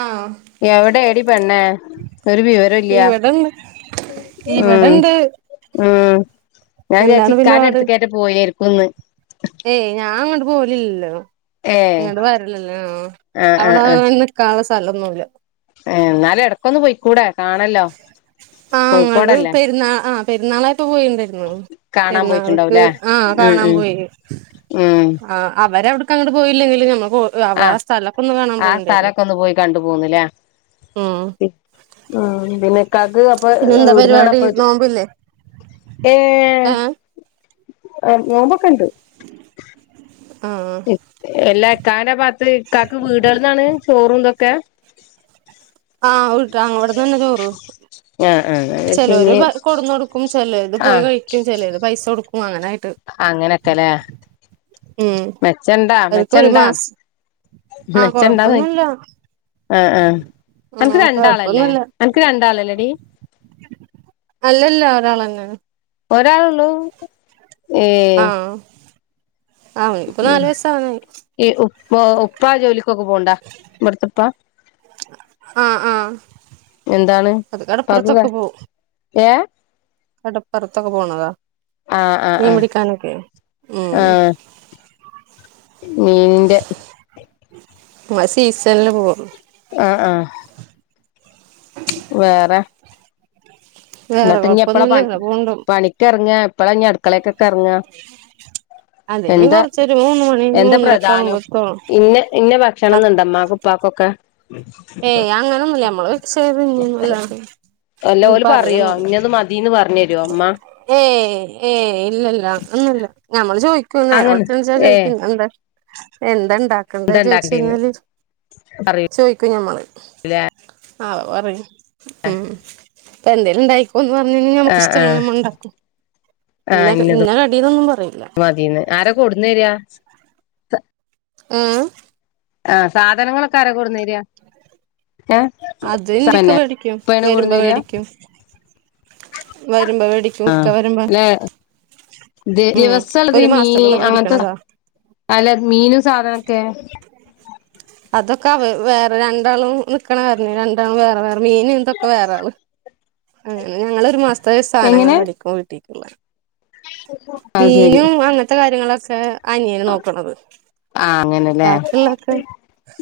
ആഹ് എവിടെ എടി പെണ്ണെ ഒരു വിവരം ഇല്ല ഇവിടെണ്ട് ഉ ഇവിടെണ്ട് ഉ ഞാൻ ജാരിച് എന്താണ് പിന്നെ ഇക്കാന്റെ പാട് അടുത് കന്റെ പോയെകുംൻ മന്ന് ഏയ് ഞാൻ അങ്ങോട്ട് പോലല്ലോ ഏ നിങ്ങോട് വരലല്ലേ ആ് ആ അവിടെ നിക്കാനുള്ള സ്ഥലം ഒന്നുല്ല ഏ എന്നാല് ഇടക്കൊന്ന് പോയിക്കൂടെ? കാണല്ലോ ആഹ ങ്ങ കോഴിക്കോടല്ലേ പെരുന്നാൾ ആ പെരുന്നാളായി ഇട്ട് പോയിണ്ടായിരുന്നു. കാണാൻ പെരുന്നാൾക്ക് പോയിട്ടുണ്ടാവുംല്ലേ ആ ഉം കാണാൻ ഉം പോയി. ഉം ആ അവരവടക്ക് അങ്ങട്ട് പോയില്ലെങ്കിലും നമ്മക്ക് ആഹ ആ സ്ഥലൊക്കെ ഒന്ന് പോയി കണ്ടു പോന്നുല്ലേ. ഉം ആ ഇന്നെലെ ഇക്കാക്ക് അപ്പൊ പിന്നെന്താ എവിടുന്നാണ് പരിപാടി അപ്പൊ ചോ നോമ്പില്ലേ ഏ ഏഹ് ആ നോമ്പക്കെണ്ട്. [unintelligible] എല്ലാ എക്കാന്റെ ഭാത്ത് ഇക്കക്ക് വീടുകളിൽ നിന്നാണ് ചോറുംന്തൊക്കെ? ആഹ ഉട്ട ഇവിടന്ന് തന്നെ ചോറു ആ ആ ഞാൻ വിചാരിച്ച് ചിലര് ഇനി കൊടുന്ന് കൊടുക്കും ചിലത് പോയി ആഹ് കഴിക്കും ചിലത് പൈസ കൊടുക്കും അങ്ങനെ അങ്ങനൊക്കെല്ലേ ഉ മെച്ചണ്ടാ അഒൽക്കെ ഒരു മെച്ചണ്ടാ മാസം ആഹ മെച്ചണ്ടാന്ന് കൊഴപ്പൊന്നുംല്ല. ആഹ് ആഹ് ആഹ അനക്ക് രണ്ടാളല്ലേ കൊഴപ്പൊന്നല്ല. അനക്ക് രണ്ടാളല്ലേടി അല്ലല്ല കളഞ്ഞിണ് ഒരാളൊള്ളു ഏ ആയി ഇപ്പൊ നാല്‌വയസുകാനായി. ഉപ്പോ ഉപ്പാ ജോലിക്കൊക്കെ പോണ്ടാ ഇവിടെത്തെപ്പ ആഹ് ആഹ് എന്താണ് അത് ഉപ്പാക്ക് ക ഏ കടപോർത്തക്കേ പോണത ആഹ് ആഹ് ആഹ് മീൻപുടിക്കാനക്കെ ഉം മീന്‌ന്റെ ഉം സീസൺല്ല് പോകും ആഹ ആഹ വേറെ വേറെ എന്നിട്ട് ഇനി എപ്പഴാ പ കൊഴപ്പൊന്നുല്ല ഇങ്ങനെ പോണ്ട് പണിക്കറങ്ങ എപ്പളാ ഇനി അടുക്കളെക്കൊക്കെ അറങ്ങാ? [unintelligible] അത് ഇനി എന്താ കൊറച്ചൊരു മൂന്ന് മണി എന്താ മൂന്നരൊക്കെ പ്രധാനം ആവുമ്പോത്തോളും ഇന്ന ഇന്ന ഭക്ഷണംന്നുണ്ടമാക്കോ പ്പാക്കൊക്കെ ഏയ് അങ്ങനൊന്നുല്ല നമ്മള് വെച്ചത് തിന്നുംന്നല്ലാ അല്ല ഒരു ഓല് പ പറയോ അങ്ങനെന്നുല്ല ഇന്നത് മതീന്ന് പറഞ്ഞരോ ഇമ്മ ഏ ഏ ഏ ഇല്ലല്ല ഒന്നുമല്ല. ഞമ്മള് ചോദിക്കും നേര അങ്ങനെ വെളത്തിച്ചാ ഏ ചോദിക്കും ഇന്നെന്ത എന്തണ്ട ഉണ്ടാക്കണ്ട എന്താ ഇണ്ടാക്കണ്ടേന്ന് ചോദിച്ചഴിഞ്ഞാല് പറയൂലേ ചോ മ്മള് ആ പറയും ഉംഇപ്പ എന്തേലും ഉണ്ടായി ഒന്ന് പറഞ്ഞ കഴിഞ്ഞൽ നമുക്ക് ഇഷ്ടല്ല് നമ്മ ഉണ്ടാക്കും. ആഹ ഇന്നത്‌ മതീന്ന് ആരാ കൊടന്നരാ? ആ ഏ ആഹ സാധനങ്ങളൊക്കെ ആര കൊടുന്നരിയാ അത് എന്റിക്ക വേടിക്കും വരുമ്പോ കൊടുന്നേര വേടിക്കും. വരുമ്പോ വേടിക്കും ഇക്ക വരുമ്പോ ഉം ദിവസംള്ളത് ഒരു മീൻ മാസത്തേക്കുള്ള അങ്ങനത്തെ വേടിക്കണതാ അല്ല മീനും സാധനൊക്കെ അതൊക്കെ വേറെ രണ്ടാളും നിക്കണ റഞ്ഞ രണ്ടാളും വേറെ വേറെ മീൻ ഇതൊക്കെ വേറണ്. അങ്ങനെ ഞങ്ങൊള് ഒരു മാസത്തെ സാധനങ്ങൾ എങ്ങനെ മേടിക്കും വീട്ടിക്ക് അല്ല അത് ശരി മീനും അങ്ങനത്തെ കാര്യങ്ങളൊക്കെ അനിയനെ നോക്കണത്. ആ അങ്ങനെല്ലേ ബാക്കിയുള്ളൊക്കെ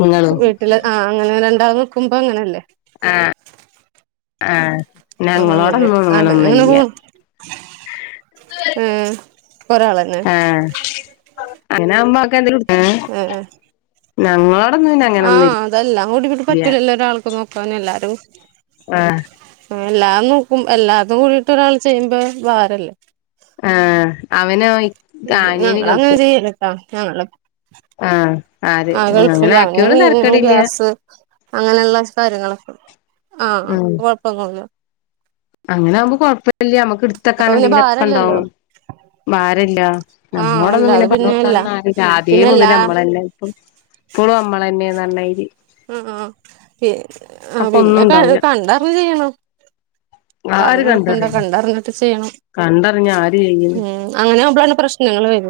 നിങ്ങളും വീട്ടില് ആ അങ്ങനെ രണ്ടാ നിക്കുമ്പോ അങ്ങനെല്ലേ ആ ആഹ് ആ അങ്ങനെ ഞങ്ങളോടൊന്നും അങ്ങനെ അങ്ങനെ ഇങ്ങനൊന്നുംല്ല. പോണ് ഏ ഒരാളന്നെ അങ്ങനാവുമ്പോ അക്കെന്തേലും ഇട് ഞങ്ങൾ ആഹ് അതെല്ലാം കൂടിങ്ട്ട് പറ്റൂലല്ലോ ഒരാൾക്ക് നോക്കാന് എല്ലാരും ആഹ് എല്ലാവും നോക്കും എല്ലാതും കൂടിട്ട് ഒരാൾ ചെയ്യുമ്പോ ഭാരല്ലേ ആഹ് അവനായ് ഇത് ഞങ്ങളങ്ങനെ ചെയ്യല്ട്ടാ ഞങ്ങള ആഹ് ആര് ആ അങ്ങനെ ഗൾഫിലാ അവന് ആക്കിയോണ്ട് മീനും തരക്കേടില്ല ഗ്യാസ് അങ്ങനെള്ള കാര്യങ്ങളൊക്കെ ആഹ് ഉം പ്പകൊഴപ്പന്നുല്ല അങ്ങനെ ആവുമ്പോ കൊഴപ്പല്ല്യ മ്മക്ക് അപ്പൊ ഇടുത്തക്കാൻ പിന്നെ എന്തെങ്കിലും ഒക്കെ ഭാരല്ലല്ലോ ഉണ്ടാവും ഭാരല്ല ആഹ് അല്ല നമ്മളോടൊന്നും അത് പിന്നെ പിന്നെല്ല പറഞൊടുക്കാനൊന്നും ആരുല്ല ആദ്യേ മുതൽ പിന്നെല്ലാ നമ്മളെല്ലാം ഇപ്പം ഇപ്പളും അമ്മളന്നെ നറഞ്ഞായിര് അ ആ പി ആ അപ്പൊ ഒന്നും പിന്നെ ക ഉണ്ടാവൂല കണ്ടറിഞ്ഞ ചെയ്യണം ആര് പറഞ്ഞൊടുക്കണ്ട കണ്ടറിയും കണ്ടറിഞ്ഞിട്ട് ചെയ്യണം കണ്ടറിഞ്ഞ ആര് ചെയ്യും ഉം അങ്ങനെ ആവുമ്പോ ളാ പ്രശ്നങ്ങൾ വര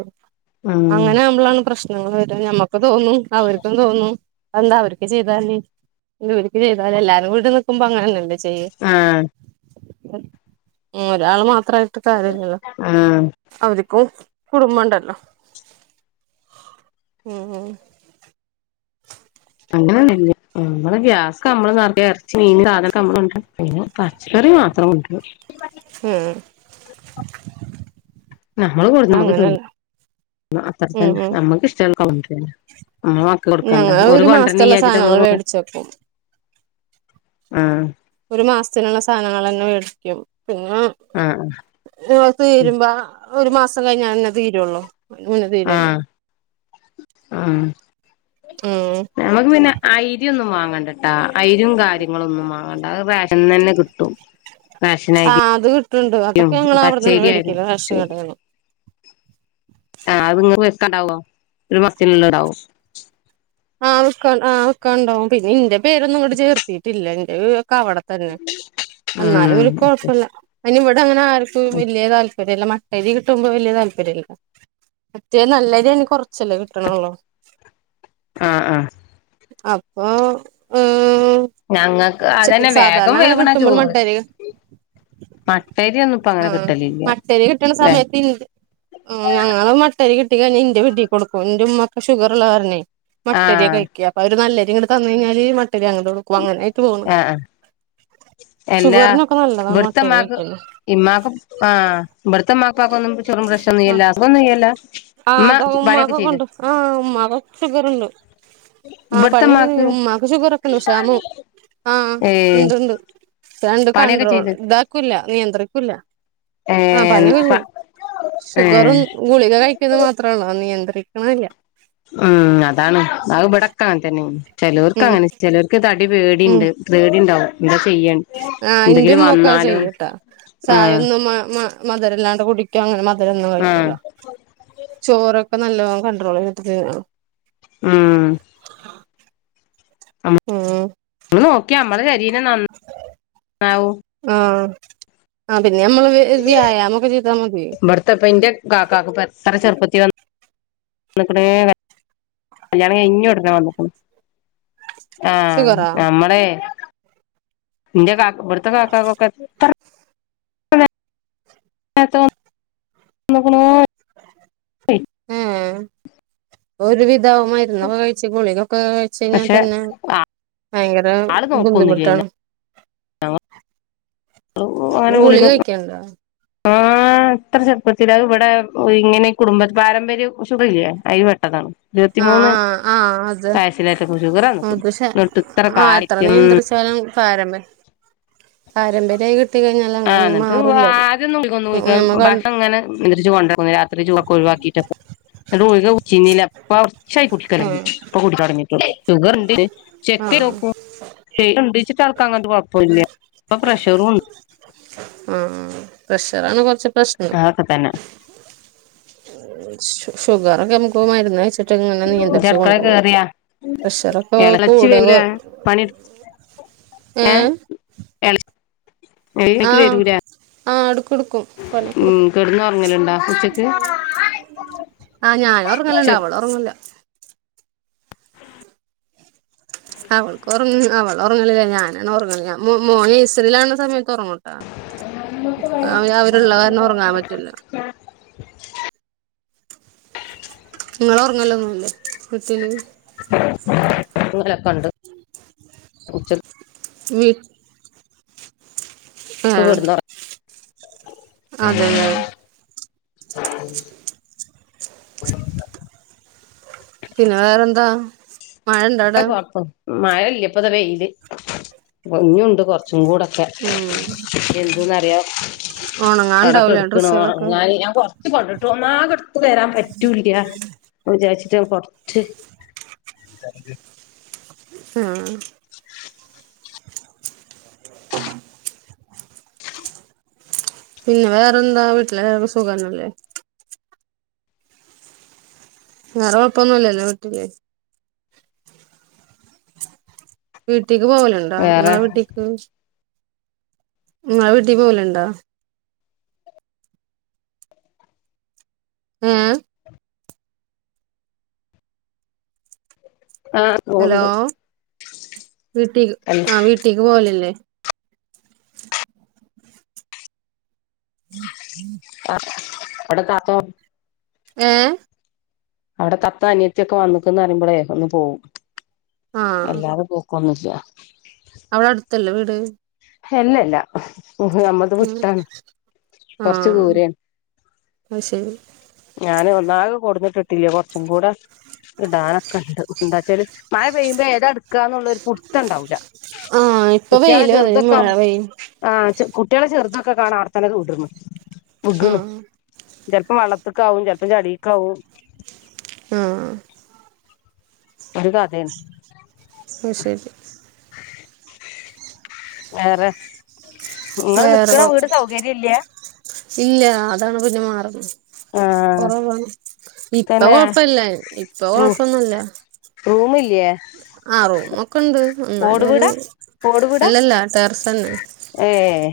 ഉം അങ്ങനെആവുമ്പളാണ് പ്രശ്നങ്ങൾ വര ഞമ്മക്ക് ക്കും തോന്നും അവർക്കും തോന്നും എന്താ അവർക്ക് ചെയ്താല് ന്താവിരിക്ക് ചെയ്താല എല്ലാരും കൂടിനിക്കുമ്പോ അങ്ങനന്നല്ലേ ആഹ് ഉം ഒരാള് മാത്രായിട്ട് കാര്യല്ലല്ലോ ആഹ് അവരിക്കും കുടുംബണ്ടല്ലോ ഉം ഹും അങ്ങനെ നമ്മള് ഗ്യാസ് കമ്മള്റ ഇറച്ചി മീന് സാധനൊക്കെമ്മളുണ്ട് [unintelligible] പിന്നെ പച്ചക്കറി മാത്രം കൊണ്ടരും ഹും നമ്മള് കൊടുന്ന നമ്മക്ക് തിന്ന ഉം അത്രതന്നെ ഉം നമ്മക്ക് ഇഷ്ടള്ളതൊക്കെ കോണ്ട്രന്നെ നമ്മള മക്കക്കൊടുക്കണ്ടേ ഞങ്ങള് ഒരു മാസത്തുള്ള കൊണ്ട്ര്നില്ലാച്ചട്ട് സാധനങ്ങൾ നമ്മള് മേടിച്ച് വെക്കും ആഹ് ഒരു മാസത്തിനുള്ള സാധനങ്ങളന്നെ മേടിക്കും പിന്നെ ആഹ് ഈ തീരുമ്പ ഒരു മാസം കഴിഞ്ഞാലന്നെ തീരൊള്ളൂ അയിന്റെമുന്നേ തീരില്ല ആ ഉം ഞമ്മക്ക് പിന്നെ ഐര്യോന്നും വാങ്ങ വേണ്ടട്ടാ ഐരും കാര്യങ്ങളൊന്നും വങ്ങണ്ട അത് റേഷൻന്നന്നെ കിട്ടും ആ റാഷനരി അത് കിട്ടുന്നുണ്ട് യും അതൊക്കെ ഞങ്ങള് അവിടന്നന്നെ പച്ചരി മേടിക്കലാ റേഷൻ ആയിച്ചും കടേന്ന് ആഹ് അത്ങ്ങങ് വെക്കാണ്ടാവോ ഒരു മസത്തിന്ള്ളത്ണ്ടാവോ ആഹ് വെക്കാ ആ് വെക്കാണ്ടാവും പിന്നെ ന്റെ പേരൊന്നും ഇങ്ങട് ചേർത്തിട്ടില്ല എന്റെത് ഒക്കെ അവട തന്നെ ഉം എന്നാലുംഓല്ക്ക് കുഴപ്പല്ല അതിനിവിടെങ്ങനെ ആർക്കും വല്യ താല്പ ര്യല്ല മട്ട അരി കിട്ടുമ്പോ വല്യ താല്പര്യല്ല മറ്റേ നല്ലരിയാണ് കൊറച്ചല്ലേ കിട്ടണള്ളോ ആ ആ അപ്പോ... ഏ ഞങ്ങക്ക് അതന്നെ വേഗം അങ്ങനെ വേവ്ണ കിട്ടുമ്പോൾ ചോറ് മട്ടേരി മട്ടരി ഒന്നും ഇപ്പ ആ അങ്ങനെ കിട്ടലില്ല മട്ടരി കിട്ടണ ല്ലേ സമയത്ത്ണ്ട് ആ ഞങ്ങള് മ ട്ടരി കിട്ടികഴിഞ്ഞ ഇന്റെ വീട്ടി കൊടുക്കും ന്റെ ഉമ്മൊക്കെ ഷുഗറ്ള്ള കാരണയ് ആഹ് മട്ടരിയകഴിക്ക അപ്പൊ അവര് നല്ലരി ഇങ്ങട്ട് തന്ന കഴിഞ്ഞാല് മട്ടരി അങ്ങട്ട് കൊടുക്കും അങ്ങനെആയിട്ട് പോണു ആഹ് ആഹ് എല്ലാ മട്ടരി ഇവട്ത്തമ്മാക്ക് കഴിക്കുന്നത് ഇമ്മാക്ക് ആഹ് ഇബ ഇവടത്തമ്മകുപ്പാക്കും ചൊഗറും പ്രശറും ഒന്നുല്ലലോ അഒന്നും ഇല്ലലോ ആഹ് അതൊ ഉമ്മാകൊക്ക ഉണ്ട് ആഹ ഉമ്മാക്ക ഷുഗർണ്ട് ആഹ് പണിയൊക്കെ ഇവിടുത്തെമ്മാക്ക് കഴിഞ്ഞു മാക്ക് ഷുഗർ ഒക്കെയുണ്ട് ഷാമു ആഹ് ഏഹ് ണ്ട് ണ്ട് രണ്ട് പണിയൊക്കെ കൺണ്ട്രോൾ ചെയ്ത് ഇതാക്കൂല്ല നിയന്ത്രിക്കൂല്ല ആ ഏഹ് പണിയൊക്കെ കഴിഞ്ഞ് പ ഏഹ് ശുഗറും ഗുളിക കഴി മാത്രാണ് നിയന്ത്രിക്ക്ണ്ല്ല ഉം അതാണ് അത് ഇവിടൊക്കെ അങ്ങനെ തന്നെയാണ് ചെലോർക്ക് ഉം അങ്ങനെ ചിലർക്ക് ഇതടി ഉം പേടിണ്ട് പേടിണ്ടാകും ആ ൻ്റെമ്മൊക്കെ അത് ചെയ്യുട്ടാ ആഹ് ചായൊന്ന് മാ മാ മധുരല്ലാണ്ട് കുടിക്കാ അങ്ങനെ മധുരൊന്നും ആഹ് കഴിക്കൂല ചോറൊ അപ്പൊ നല്ലോണം കൺട്രോൾ [unintelligible] ഉം [inaudible] ഉം പിന്നെ നൻ ന്നാവും ആ ആ പിന്നെ നമ്മള് വ്യായാമൊക്കെ ചെയ്താ മതി ഇവിടുത്തെപ്പ ഇന്റെ കാക്കക്ക് എത്ര ചെറുപ്പത്തി വന്ന് ന്ന്ക്ക്ണ് കല്യാണം കയ്ഞ്ഞ ഉടനെ വന്ന്ക്ക്ണ് ആഹ് ഷുഗറാ നമ്മള് ഇന്റെ കാക്കാ ഇവട്ത്തെ കാക്കാക്കൊക്കെ എത്ര [unintelligible] വന്ന്ക്ക്ണോയ് ഹേ ഒരു വി [unintelligible] മരുന്നൊക്കെ കഴിച്ചു ഗുളികളൊക്കെ കഴിച്ച് കഴിഞ്ഞാൽ പക്ഷെ തന്നെ ഭയങ്കര ആള് നോക്കൊന്നുല്ലേനു ബുദ്ധിമുട്ടാണ് [unintelligible] അങ്ങനെ ഗുളിക ആഹ് അഹ് ത്ര ചെറുപ്പത്തിൽ അഹ് വടെ ഇങ്ങനെ കുടുംബ പാരമ്പര്യസുഖറില്ലേ അയില് പെട്ടതാണ് ഇരുവത്തി മൂന്ന് ആഹ് ആഹ് അത് തൈസിലൊക്കെ പൊ ഷുഗറന്ന്ക്ക്‌ അത് ശ ന്നട്ട് ത്രെ ആഹ് കാല് എത്ര ട്ട്യം [inaudible] നിയന്ത്രിച്ചാലും പാരമ്പ പാരമ്പര്യായി കിട്ട് ആ ഇന്നട്ട് ആദ്യം നമ്മ ക [unintelligible] ഭക്ഷണം ഇങ്ങനെ നിയന്ത്രിച്ചു കൊണ്ടു ന്നു രാത് ത്രി ജുവൊക്കെ ഒഴിവാക്കീട്ടൊക്കെ ന്നട്ട് ഗുളിക കുടിചിരുന്നില്ല ഇപ്പം കൊറച്ചായി ഇപ്പം ആഹ് കുടിക്കല്തൊടങ്ങീടൊള്ളു ഷുഗർ ണ്ട് ആഹ് [unintelligible] ഉണ്ടീച്ചിട്ട ആൾക്ക് അങ്ങൻതെ കുയ്പ്പ ഇല്ല ഇപ്പൊ പ്രഷറും ഉണ്ട് ആ ആ പ്രഷറാണ് കുറച്ച് ആഒക്കെ താന്നെ ഷുഗറൊക്കെ നമക്ക് മരുന്ന് കഴിച്ചിട്ട് ഇങ്ങനെ ഇജ്ജ് നിയന്ത്രിച്ച് അടുക്കളെ കൊണ്ടുപോകും കേറിയാ പ്രഷറൊക്കെ എളച്ചി കൂടെ വരൂലേ പണിട് ഏ ഏഹ് എള [unintelligible] ആഹ് വരൂല ആഹ് എടുക്കുടുക്കും പണിയൊക്കെടുക്കും കെടന്നൊറങ്ങലുണ്ടാ ഉച്ചക്ക് ആഹ് ഞാന ഉറങ്ങല്ണ്ട് ഉച്ചക്ക് അവള് ഉറങ്ങൂല അവൾക്ക് ഉറങ്ങ അവൾ അവള് ഉറങ്ങലില്ല ഞാനാണ് ഉറങ്ങല് മോന് നഴ്സറിലാണ സമയത്ത് ഉറങ്ങൂട്ടാ ഇപ്പംഅവി അവരുള്ള കാരണം ഉറങ്ങാൻ പറ്റൂല ഇങ്ങൾ ഉറങ്ങല്ലൊന്നും ല്ലേ [unintelligible] ഇന്ന് ഓലൊക്കെ ഉണ്ട് ഉച്ചക്ക് മി ഹേ അതെലേ [inaudible] പിന്നെ വേറെന്താ മഴണ്ടോ അവിടെ മഴയില്ല ഇപ്പതാ വെയില് മഞ്ഞുണ്ട് കൊറച്ചും കൂടെ- ഉം എന്ത്ന്നറിയോ ഉണങ്ങാണ്ടാവൂലേ കണക്കടുക്കണു ഡ്രസ്സുകളൊക്കെ അങ്ങനെ ഞാൻ കൊറച്ച് കൊണ്ടിട്ടു ഒന്നകെ എടുത്ത് വരാൻ പറ്റൂല്ല്യ വിജരിച്ചിട്ടാ കൊറച് ഹാ [inaudible] പിന്നെ വേറെ ന്താ വീട്ടിലെല്ലാര്ക്കും സുഖന്നല്ലേ വേറെ കൊഴപ്പൊന്നുല്ലല്ലോ വീട്ടില് വീട്ടിക്ക് പോവലുണ്ടാ വേറെ ഇങ്ങളെ വീട്ടിക്ക് ഇങ്ങളെവീട്ടി പോവല്ണ്ടാ ഏഹ് ആ ഹലോ ഉണ്ട് വീട്ടിക് ആ വീട്ടിക്ക് പോവലില്ലേ ആഹ് അവടെ താത്ത ഏഹ് അവടെ തത്ത അനിയത്തിയൊക്കെ വന്ന്ക്ക്ന്ന് പറയുമ്പളേ ഒന്ന് പോവും. എല്ലാതെ പോക്കൊന്നുല്ല്യ. അവടെ അട്ത്തല്ലേ വീട് ഹെല്ലല്ല ഉ ഹും നമ്മളത് ഉം വിട്ടാണ് കൊറച്ച് ദൂരേണ്. ശെരി ഞാന് ഒന്നാകെ കൊടുന്നിട്ടിട്ടില്ലേ കൊറച്ചും കൂടെ ഇടാനൊക്കെ ഇണ്ട് എന്താച്ചാല് മഴ പെയ്യുമ്പോ ഏതാ ഇട്ക്കാനുള്ളൊരു പുട്ത്തണ്ടാവൂല ആഹ് ഇപ്പൊ കുട്ട്യാളെ വെയില് ചെറ്തൊ അതിന് ക്ക മഴ പെയ്യും ആ ചെ കുട്ട്യോളെ ചെറ്തൊക്കെ കാണ ആട്തന്നെ [unintelligible] ആഹ് ചെൽപ്പം വള്ളത്ത്ക്കാവും ചെലപ്പം ചളീക്കാവും. ആഹ് ഒരു കഥേണ് അത് ശരി വേറെ ഇങ്ങള് നിക്ക്ണ വീട് സൗകര്യല്ല്യ. ഇല്ല്യ അതാണ് പിന്നെ മാറുന്ന് ആഹ് കൊറവാണ്. ഇപ്പ തന്നെ കൊഴപ്പല്ല്യ ഇപ്പ കൊഴപ്പൊന്നൂല്യ. റൂമ് ല്ല്യേ ആഹ് റൂമൊക്കെ ഇണ്ട് എന്നാലു ഒരു ഓട് വീടാ അല്ലല്ലാ ടെർസെന്നെ ഏഹ്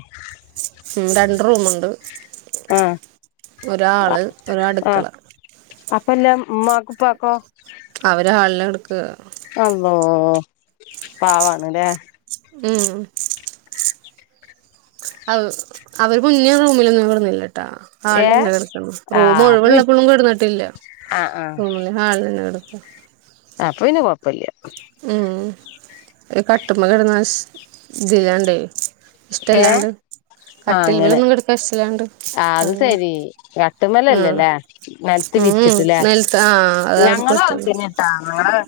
ഉം രണ്ട് റൂമ്ണ്ട് ആഹ് ഒരാള് ഒരട്ക്കള അപ്പ എല്ല ഉമ്മാക്കുപ്പാക്കോ? അവര് ഹാൾലാ കെട്ക്കാ അള്ളോ പാവാണ് ലേ ഉം അഹ് അവര് മുന്നിം റൂമിലൊന്നും കടന്നില്ല ട്ടാ ഏഹ് ഹാൾലെന്നെ കെടക്ക്ന്ന് റൂം ആഹ് അപ്പൊ പി ഒഴിവുള്ളപ്പളും കെടന്നിട്ടില്ല. ആഹ് ആഹ് ഉം ഹാൾ ലെന്നെ കെടക്ക അപ്പൊ പിന്നെ കൊഴപ്പല്ല്യ. ഉം ഈ കട്ട്മ്മെ കെടന്നാ ശ് ഇതില്ലാണ്ടേ ഏഹ് ഇഷ്ട്ടല്ലാണ്ട് ആഹ് അങ്ങനെ ആത് അങ്ങനെ ശരി ആഹ് കട്ട്മ്മലല്ലലേ നെൽത്ത് ഉം വിരിച്ചിട്ട്ലേ നിലത്ത് ആഹ് അത് അവർക്ക് ഞങ്ങളും പറ്റുള്ളൂ അവടത്തന്നെ ട്ടാ ഞങ്ങള്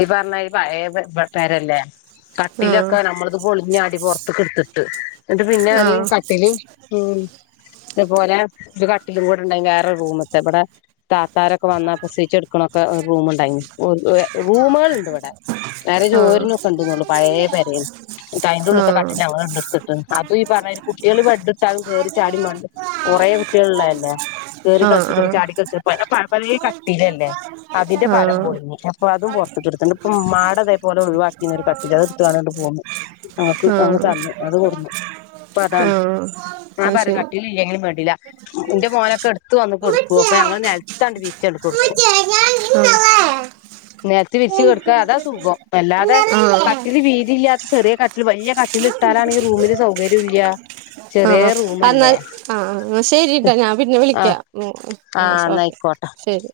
ഈ പറഞ്ഞാ പഴേ പെ പെ പെരല്ലേ ആഹ് കട്ടിലൊക്കെ നമ്മളത് പൊളിഞ്ഞാടി പൊറത്ത്ട്ത്ത്ട്ട് അത് പിന്നെ അരിം കട്ട്ല്ല് ഉം ഇതുപോലെ ഒരു കട്ടിലു കൂടേണ്ടെയിനി വേറൊരു റൂമ്ത്തെ ഇവിടെ താത്താരൊക്കെ വന്നാ പ്രസവിച്ചെട്ക്ക ണൊക്കെ ഒരു റൂമ്ണ്ടൈനി ഒര് ഏ റൂമുകള്ണ്ട് ഇവിടെ പെര ആഹ് ചോര്നൊക്കെണ്ട്ന്നൊള്ളു പഴേ പെരേണ് ഇന്നിട്ട് അയ്ന്റെ ഉള്ള്ത്തെ ആഹ് കട്ടില് ഞങ്ങളാടെ ഇണ്ട് ക്ക്ട്ട് അതും ഈ പറഞ്ഞയിരി കുട്ട്യേള് ബെഡ് ട്ടാലും കേറി ചാടി മണ്ടും കൊറെ കൂട്ട്യേള് ഇള്ളല്ലെ കേറി ആഹ് ആഹ് കളിച്ചിട്ടൊക്കെ ആഹ് ചാടി കളിച്ചെപ്പെ പഴേ കട്ടിലല്ലേ അതിന്റെ ഫലം ആഹ് പൊളിഞ്ഞ് അപ്പൊ അതും പൊറത്തക്ക് ഇട്ത്ത്ണ്ട് ഇപ്പൊ ഇമ്മാ അതേപോലെ ഒഴിവാക്കിനൊരു കട്ടില് അത് ഇട്ത്ത്ങ്ങാണ്ട് ഇങ്ങട്ട്പോന്ന് ഞങ്ങക്ക് ഞങ്ങക്ക് ആഹ് തന്ന് അത് കൊട്ന്നു ഇപ്പൊ അതാണ് ആഹ് ഞാൻ അത് പറിം ശരി കട്ടിലില്ലെങ്കിലും വേണ്ടില്ലാ ഇന്റെ മോനൊക്കെ എട്ത്ത് വന്ന് കെട്ക്കും അപ്പൊ ഞങ്ങൾ നെലത്താണ്ട് വിരിച്ചാട് കൊട്ക്കും ആ നെലത്ത് വിരിച്ച് കെട്ക്ക അതാ സുഖം അല്ലാതെ കട്ടില് വീതില്ലാത്ത ചെറിയ കട്ടില് വല്ല്യാ കട്ടിലിട്ടാലാണെ റൂമില് സൗകര്യൊല്ലാ ആ ന്നാല് ആ ശരിട്ടൊ ഞാന് പിന്നെ വിളിക്ക ആഹ് ഉം ആ ആഹ് ന്നാ ഓക്കെ ആയിക്കോട്ടെ ശരി